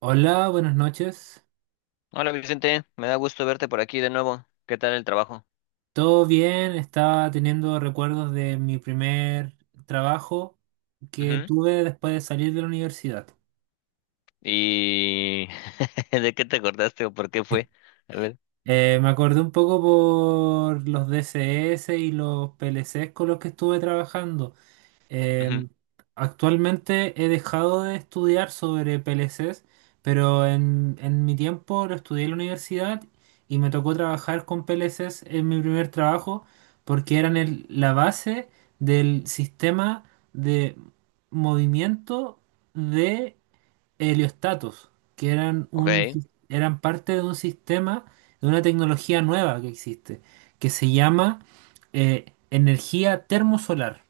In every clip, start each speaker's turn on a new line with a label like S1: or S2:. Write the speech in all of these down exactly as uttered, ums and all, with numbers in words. S1: Hola, buenas noches.
S2: Hola Vicente, me da gusto verte por aquí de nuevo. ¿Qué tal el trabajo?
S1: ¿Todo bien? Estaba teniendo recuerdos de mi primer trabajo que
S2: Ujú.
S1: tuve después de salir de la universidad.
S2: ¿Y de qué te acordaste o por qué
S1: Sí.
S2: fue? A ver.
S1: Eh, me acordé un poco por los D C S y los P L Cs con los que estuve trabajando.
S2: Ujú.
S1: Em, Actualmente he dejado de estudiar sobre P L Cs, pero en, en mi tiempo lo estudié en la universidad y me tocó trabajar con P L Cs en mi primer trabajo porque eran el- la base del sistema de movimiento de heliostatos, que eran, un,
S2: Ok.
S1: sis- eran parte de un sistema, de una tecnología nueva que existe, que se llama eh, energía termosolar.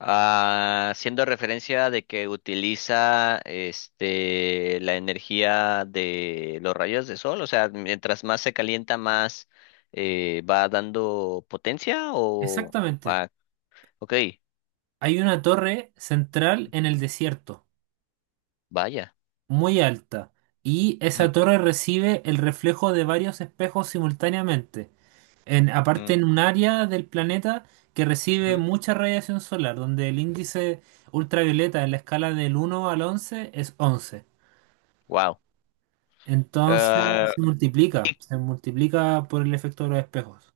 S2: Ah, haciendo referencia de que utiliza este la energía de los rayos de sol, o sea, mientras más se calienta, más eh, va dando potencia o
S1: Exactamente.
S2: ah, ok,
S1: Hay una torre central en el desierto,
S2: vaya.
S1: muy alta, y esa torre recibe el reflejo de varios espejos simultáneamente. En, aparte, en un área del planeta que recibe mucha radiación solar, donde el índice ultravioleta en la escala del uno al once es once.
S2: Wow.
S1: Entonces se multiplica, se multiplica por el efecto de los espejos.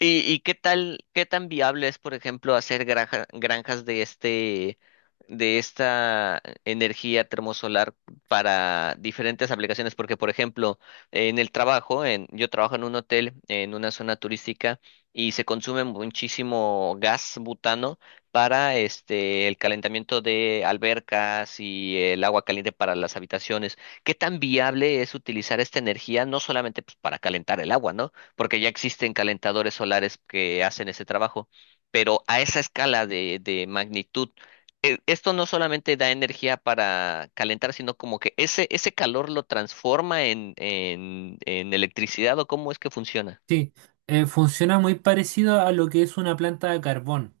S2: ¿Y, y qué tal, qué tan viable es, por ejemplo, hacer granja- granjas de este, de esta energía termosolar para diferentes aplicaciones? Porque, por ejemplo, en el trabajo, en, yo trabajo en un hotel, en una zona turística, y se consume muchísimo gas butano para este, el calentamiento de albercas y el agua caliente para las habitaciones. ¿Qué tan viable es utilizar esta energía, no solamente pues, para calentar el agua, ¿no? Porque ya existen calentadores solares que hacen ese trabajo, pero a esa escala de, de magnitud, e- esto no solamente da energía para calentar, sino como que ese, ese calor lo transforma en, en, en electricidad o cómo es que funciona.
S1: Sí, eh, funciona muy parecido a lo que es una planta de carbón.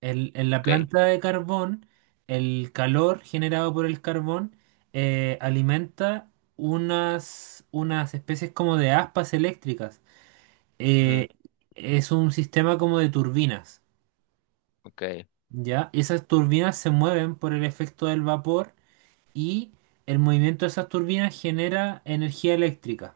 S1: El- en la
S2: Ok,
S1: planta de carbón, el calor generado por el carbón eh, alimenta unas, unas especies como de aspas eléctricas.
S2: ujú,
S1: Eh, es un sistema como de turbinas,
S2: ok.
S1: ¿ya? Esas turbinas se mueven por el efecto del vapor y el movimiento de esas turbinas genera energía eléctrica.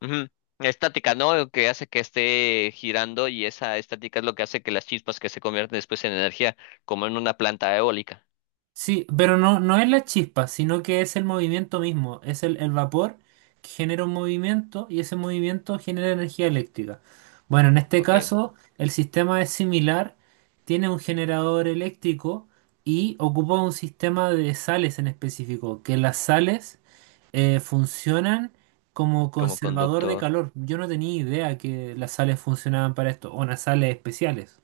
S2: Ujú. Estática, ¿no? Lo que hace que esté girando y esa estática es lo que hace que las chispas que se convierten después en energía, como en una planta eólica.
S1: Sí, pero no, no es la chispa, sino que es el movimiento mismo, es el, el vapor que genera un movimiento y ese movimiento genera energía eléctrica. Bueno, en este
S2: Ok.
S1: caso el sistema es similar, tiene un generador eléctrico y ocupa un sistema de sales en específico, que las sales eh, funcionan como
S2: Como
S1: conservador de
S2: conductor.
S1: calor. Yo no tenía idea que las sales funcionaban para esto, o unas sales especiales.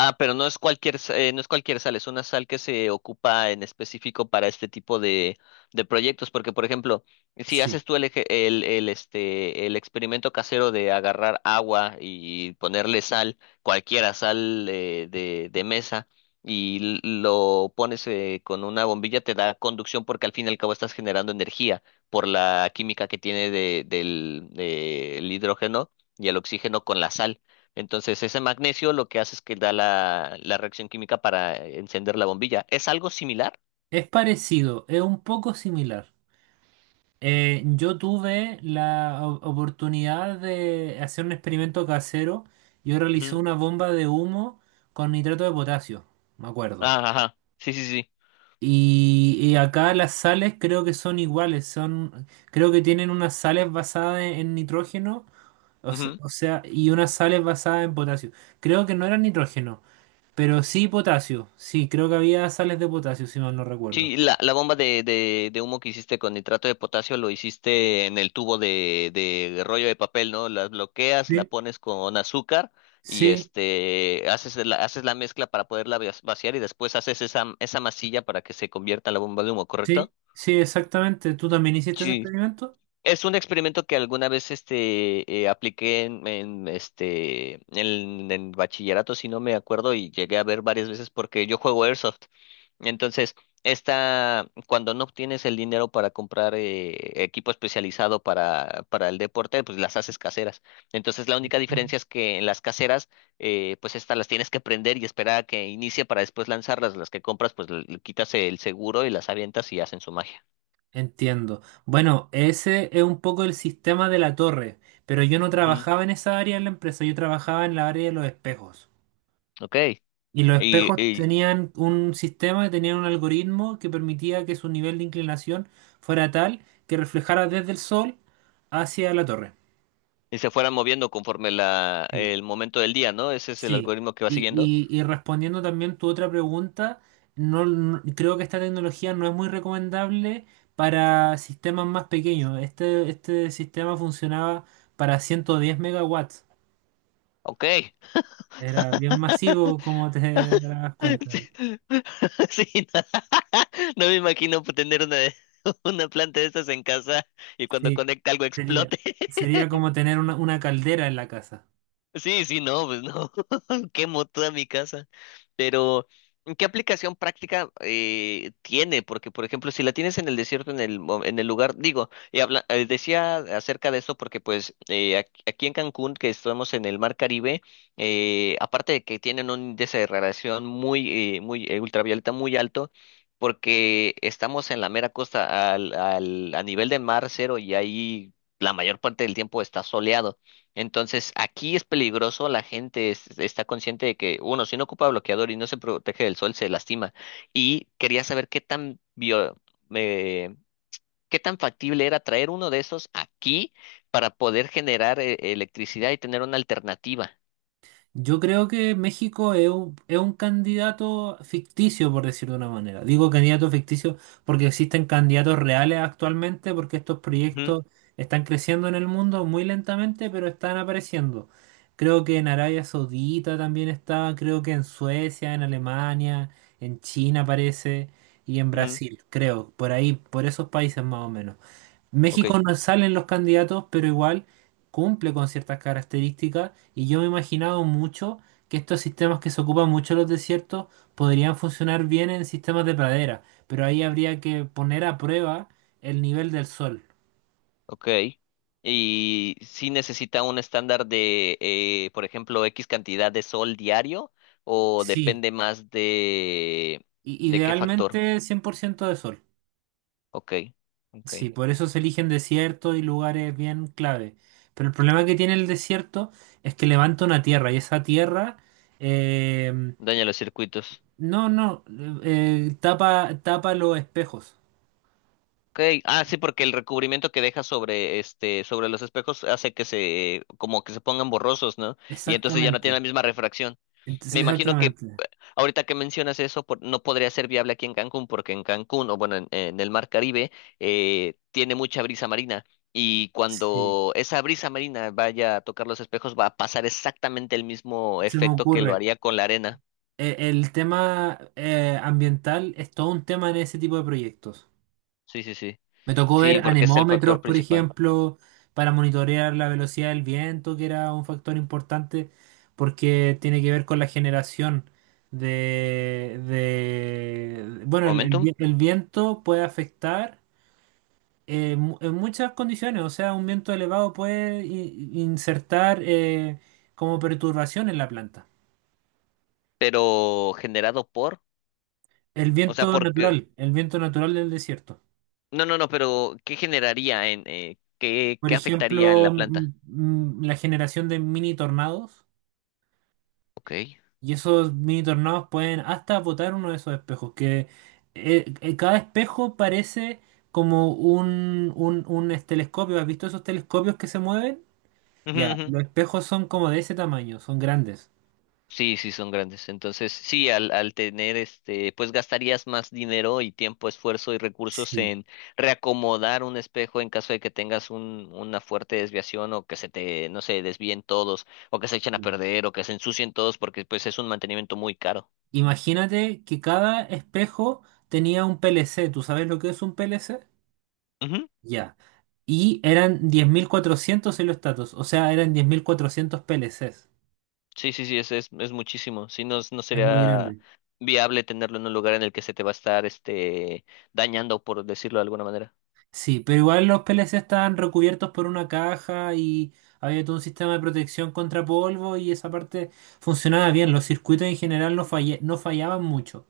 S2: Ah, pero no es cualquier, sa- eh, no es cualquier sal, es una sal que se ocupa en específico para este tipo de, de proyectos, porque por ejemplo, si
S1: Sí,
S2: haces tú el, eje- el, el, este, el experimento casero de agarrar agua y ponerle sal, cualquiera sal eh, de, de mesa, y l- lo pones eh, con una bombilla, te da conducción porque al fin y al cabo estás generando energía por la química que tiene de, del, del hidrógeno y el oxígeno con la sal. Entonces, ese magnesio lo que hace es que da la, la reacción química para eh, encender la bombilla. ¿Es algo similar?
S1: es parecido, es un poco similar. Eh, yo tuve la o- oportunidad de hacer un experimento casero. Yo realicé
S2: Ujú.
S1: una bomba de humo con nitrato de potasio, me acuerdo.
S2: Ah, ajá. Sí, sí, sí.
S1: Y, y acá las sales creo que son iguales, son, creo que tienen unas sales basadas en, en nitrógeno, o se-
S2: Ujú.
S1: o sea, y unas sales basadas en potasio. Creo que no eran nitrógeno, pero sí potasio. Sí, creo que había sales de potasio, si mal no recuerdo.
S2: Sí, la, la bomba de, de, de humo que hiciste con nitrato de potasio lo hiciste en el tubo de, de rollo de papel, ¿no? La bloqueas, la
S1: Sí,
S2: pones con azúcar y
S1: sí,
S2: este haces la, haces la mezcla para poderla vac- vaciar y después haces esa, esa masilla para que se convierta en la bomba de humo,
S1: sí,
S2: ¿correcto?
S1: sí, exactamente. ¿Tú también hiciste ese
S2: Sí.
S1: experimento?
S2: Es un experimento que alguna vez este, eh, apliqué en, en, este, en, en bachillerato, si no me acuerdo, y llegué a ver varias veces porque yo juego Airsoft. Entonces, esta, cuando no obtienes el dinero para comprar eh, equipo especializado para, para el deporte, pues las haces caseras. Entonces, la única diferencia es que en las caseras, eh, pues estas las tienes que prender y esperar a que inicie para después lanzarlas. Las que compras, pues le, le quitas el seguro y las avientas y hacen su magia.
S1: Entiendo. Bueno, ese es un poco el sistema de la torre, pero yo no
S2: Ujú.
S1: trabajaba en esa área de la empresa, yo trabajaba en la área de los espejos.
S2: Ok.
S1: Y los
S2: Y,
S1: espejos
S2: y
S1: tenían un sistema, tenían un algoritmo que permitía que su nivel de inclinación fuera tal que reflejara desde el sol hacia la torre.
S2: y se fueran moviendo conforme la,
S1: Sí.
S2: el momento del día, ¿no? Ese es el
S1: Sí,
S2: algoritmo que va
S1: y,
S2: siguiendo.
S1: y- y respondiendo también tu otra pregunta, no, no- creo que esta tecnología no es muy recomendable para sistemas más pequeños. Este, este sistema funcionaba para ciento diez megawatts.
S2: Ok.
S1: Era bien masivo, como te darás
S2: Sí,
S1: cuenta.
S2: sí, no, no me imagino tener una, una planta de estas en casa y cuando
S1: Sí,
S2: conecta algo
S1: sería,
S2: explote.
S1: sería como tener una, una caldera en la casa.
S2: Sí, sí, no, pues no, quemo toda mi casa. Pero, ¿qué aplicación práctica eh, tiene? Porque, por ejemplo, si la tienes en el desierto, en el, mo- en el lugar, digo, y habla, eh, decía acerca de esto porque, pues, eh, ac- aquí, en Cancún, que estamos en el Mar Caribe, eh, aparte de que tienen un índice de radiación muy, eh, muy eh, ultravioleta muy alto, porque estamos en la mera costa, al, al, a nivel de mar cero y ahí la mayor parte del tiempo está soleado. Entonces, aquí es peligroso, la gente es- está consciente de que uno, si no ocupa bloqueador y no se protege del sol, se lastima. Y quería saber qué tan bio- eh, qué tan factible era traer uno de esos aquí para poder generar eh, electricidad y tener una alternativa.
S1: Yo creo que México es un, es un candidato ficticio, por decirlo de una manera. Digo candidato ficticio porque existen candidatos reales actualmente, porque estos
S2: Ujú,
S1: proyectos están creciendo en el mundo muy lentamente, pero están apareciendo. Creo que en Arabia Saudita también está, creo que en Suecia, en Alemania, en China aparece, y en
S2: ujú,
S1: Brasil, creo, por ahí, por esos países más o menos.
S2: ok,
S1: México no salen los candidatos, pero igual cumple con ciertas características y yo me he imaginado mucho que estos sistemas que se ocupan mucho en los desiertos podrían funcionar bien en sistemas de pradera, pero ahí habría que poner a prueba el nivel del sol.
S2: ok. Y si necesita un estándar de, eh, por ejemplo, X cantidad de sol diario o
S1: Sí,
S2: depende más de,
S1: i-
S2: de qué factor.
S1: idealmente cien por ciento de sol.
S2: Ok, ok.
S1: Sí, por eso se eligen desiertos y lugares bien clave. Pero el problema que tiene el desierto es que levanta una tierra y esa tierra eh,
S2: Daña los circuitos.
S1: no, no, eh, tapa, tapa los espejos.
S2: Okay. Ah, sí, porque el recubrimiento que deja sobre este, sobre los espejos hace que se, como que se pongan borrosos, ¿no? Y entonces ya no tiene la
S1: Exactamente.
S2: misma refracción.
S1: Entonces,
S2: Me imagino que
S1: exactamente.
S2: ahorita que mencionas eso, por- no podría ser viable aquí en Cancún, porque en Cancún, o bueno, en, en el Mar Caribe, eh, tiene mucha brisa marina. Y
S1: Sí,
S2: cuando esa brisa marina vaya a tocar los espejos, va a pasar exactamente el mismo
S1: se me
S2: efecto que lo
S1: ocurre.
S2: haría con la arena.
S1: Eh, el tema eh, ambiental es todo un tema en ese tipo de proyectos.
S2: Sí, sí, sí.
S1: Me tocó
S2: Sí,
S1: ver
S2: porque es el factor
S1: anemómetros, por
S2: principal.
S1: ejemplo, para monitorear la velocidad del viento, que era un factor importante porque tiene que ver con la generación de, de- bueno, el el
S2: ¿Momentum?
S1: vi- el viento puede afectar. Eh, mu- en muchas condiciones, o sea, un viento elevado puede i- insertar eh, como perturbación en la planta.
S2: Pero generado por,
S1: El
S2: o sea,
S1: viento
S2: porque,
S1: natural, el viento natural del desierto.
S2: no, no, no, pero ¿qué generaría en, eh, qué,
S1: Por
S2: qué afectaría en la
S1: ejemplo,
S2: planta?
S1: mm, mm, la generación de mini tornados,
S2: Ok.
S1: y esos mini tornados pueden hasta botar uno de esos espejos, que eh, eh, cada espejo parece como un, un, un es- telescopio. ¿Has visto esos telescopios que se mueven?
S2: Ujú,
S1: Ya,
S2: ujú.
S1: los espejos son como de ese tamaño, son grandes.
S2: Sí, sí, son grandes. Entonces, sí, al, al tener este, pues gastarías más dinero y tiempo, esfuerzo y recursos
S1: Sí.
S2: en reacomodar un espejo en caso de que tengas un, una fuerte desviación o que se te, no sé, desvíen todos o que se echen a perder o que se ensucien todos porque pues es un mantenimiento muy caro.
S1: Imagínate que cada espejo tenía un P L C. ¿Tú sabes lo que es un P L C? Ya. Y eran diez mil cuatrocientos heliostatos, o sea, eran diez mil cuatrocientos P L Cs.
S2: Sí, sí, sí, es, es, es muchísimo. Si no, no
S1: Es muy
S2: sería
S1: grande.
S2: viable tenerlo en un lugar en el que se te va a estar este dañando, por decirlo de alguna manera.
S1: Sí, pero igual los P L C estaban recubiertos por una caja y había todo un sistema de protección contra polvo y esa parte funcionaba bien. Los circuitos en general no falle- no fallaban mucho.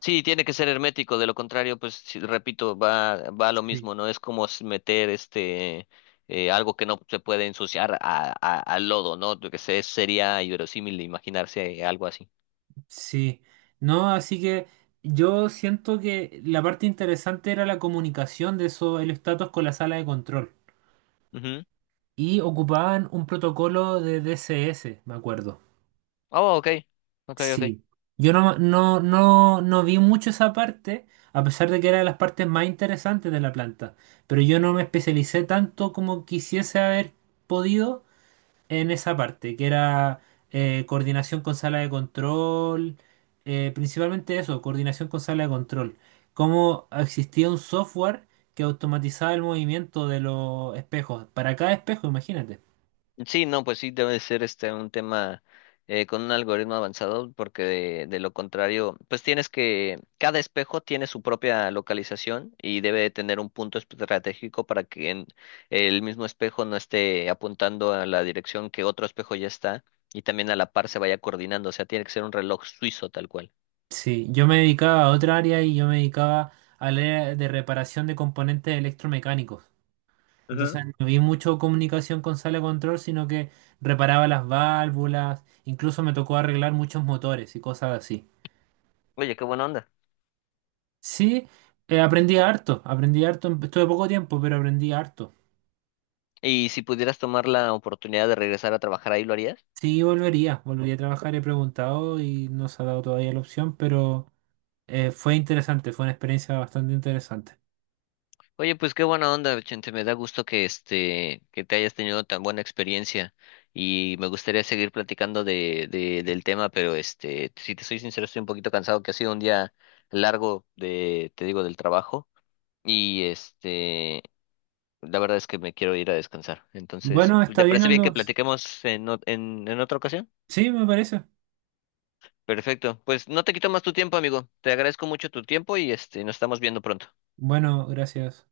S2: Sí, tiene que ser hermético, de lo contrario, pues sí, repito, va, va a lo
S1: Sí.
S2: mismo, ¿no? Es como s- meter este eh, algo que no se puede ensuciar a, a- al lodo, ¿no? Lo que sé, sería inverosímil imaginarse algo así.
S1: Sí, no, así que yo siento que la parte interesante era la comunicación de eso, el status con la sala de control.
S2: Ujú.
S1: Y ocupaban un protocolo de D S S, me acuerdo.
S2: Oh, ok, ok, ok.
S1: Sí. Yo no, no, no, no vi mucho esa parte, a pesar de que era de las partes más interesantes de la planta. Pero yo no me especialicé tanto como quisiese haber podido en esa parte, que era eh, coordinación con sala de control, eh, principalmente eso, coordinación con sala de control. Cómo existía un software que automatizaba el movimiento de los espejos, para cada espejo, imagínate.
S2: Sí, no, pues sí debe ser este un tema eh, con un algoritmo avanzado, porque de, de lo contrario, pues tienes que, cada espejo tiene su propia localización y debe tener un punto estratégico para que en- el mismo espejo no esté apuntando a la dirección que otro espejo ya está y también a la par se vaya coordinando, o sea, tiene que ser un reloj suizo tal cual.
S1: Sí, yo me dedicaba a otra área y yo me dedicaba al área de reparación de componentes electromecánicos.
S2: Ujú.
S1: Entonces no vi mucho comunicación con sala de control, sino que reparaba las válvulas, incluso me tocó arreglar muchos motores y cosas así.
S2: Oye, qué buena onda.
S1: Sí, eh, aprendí harto, aprendí harto, em- estuve poco tiempo, pero aprendí harto.
S2: ¿Y si pudieras tomar la oportunidad de regresar a trabajar ahí, lo harías?
S1: Sí, volvería, volvería a trabajar, he preguntado y no se ha dado todavía la opción, pero eh, fue interesante, fue una experiencia bastante interesante.
S2: Oye, pues qué buena onda, Vicente. Me da gusto que este, que te hayas tenido tan buena experiencia y me gustaría seguir platicando de, de, del tema, pero este, si te soy sincero, estoy un poquito cansado, que ha sido un día largo de, te digo, del trabajo y este, la verdad es que me quiero ir a descansar. Entonces,
S1: Bueno, está
S2: ¿te
S1: bien,
S2: parece bien que
S1: Aldo.
S2: platiquemos en, ot- en, en otra ocasión?
S1: Sí, me parece.
S2: Perfecto. Pues no te quito más tu tiempo, amigo. Te agradezco mucho tu tiempo y este, nos estamos viendo pronto.
S1: Bueno, gracias.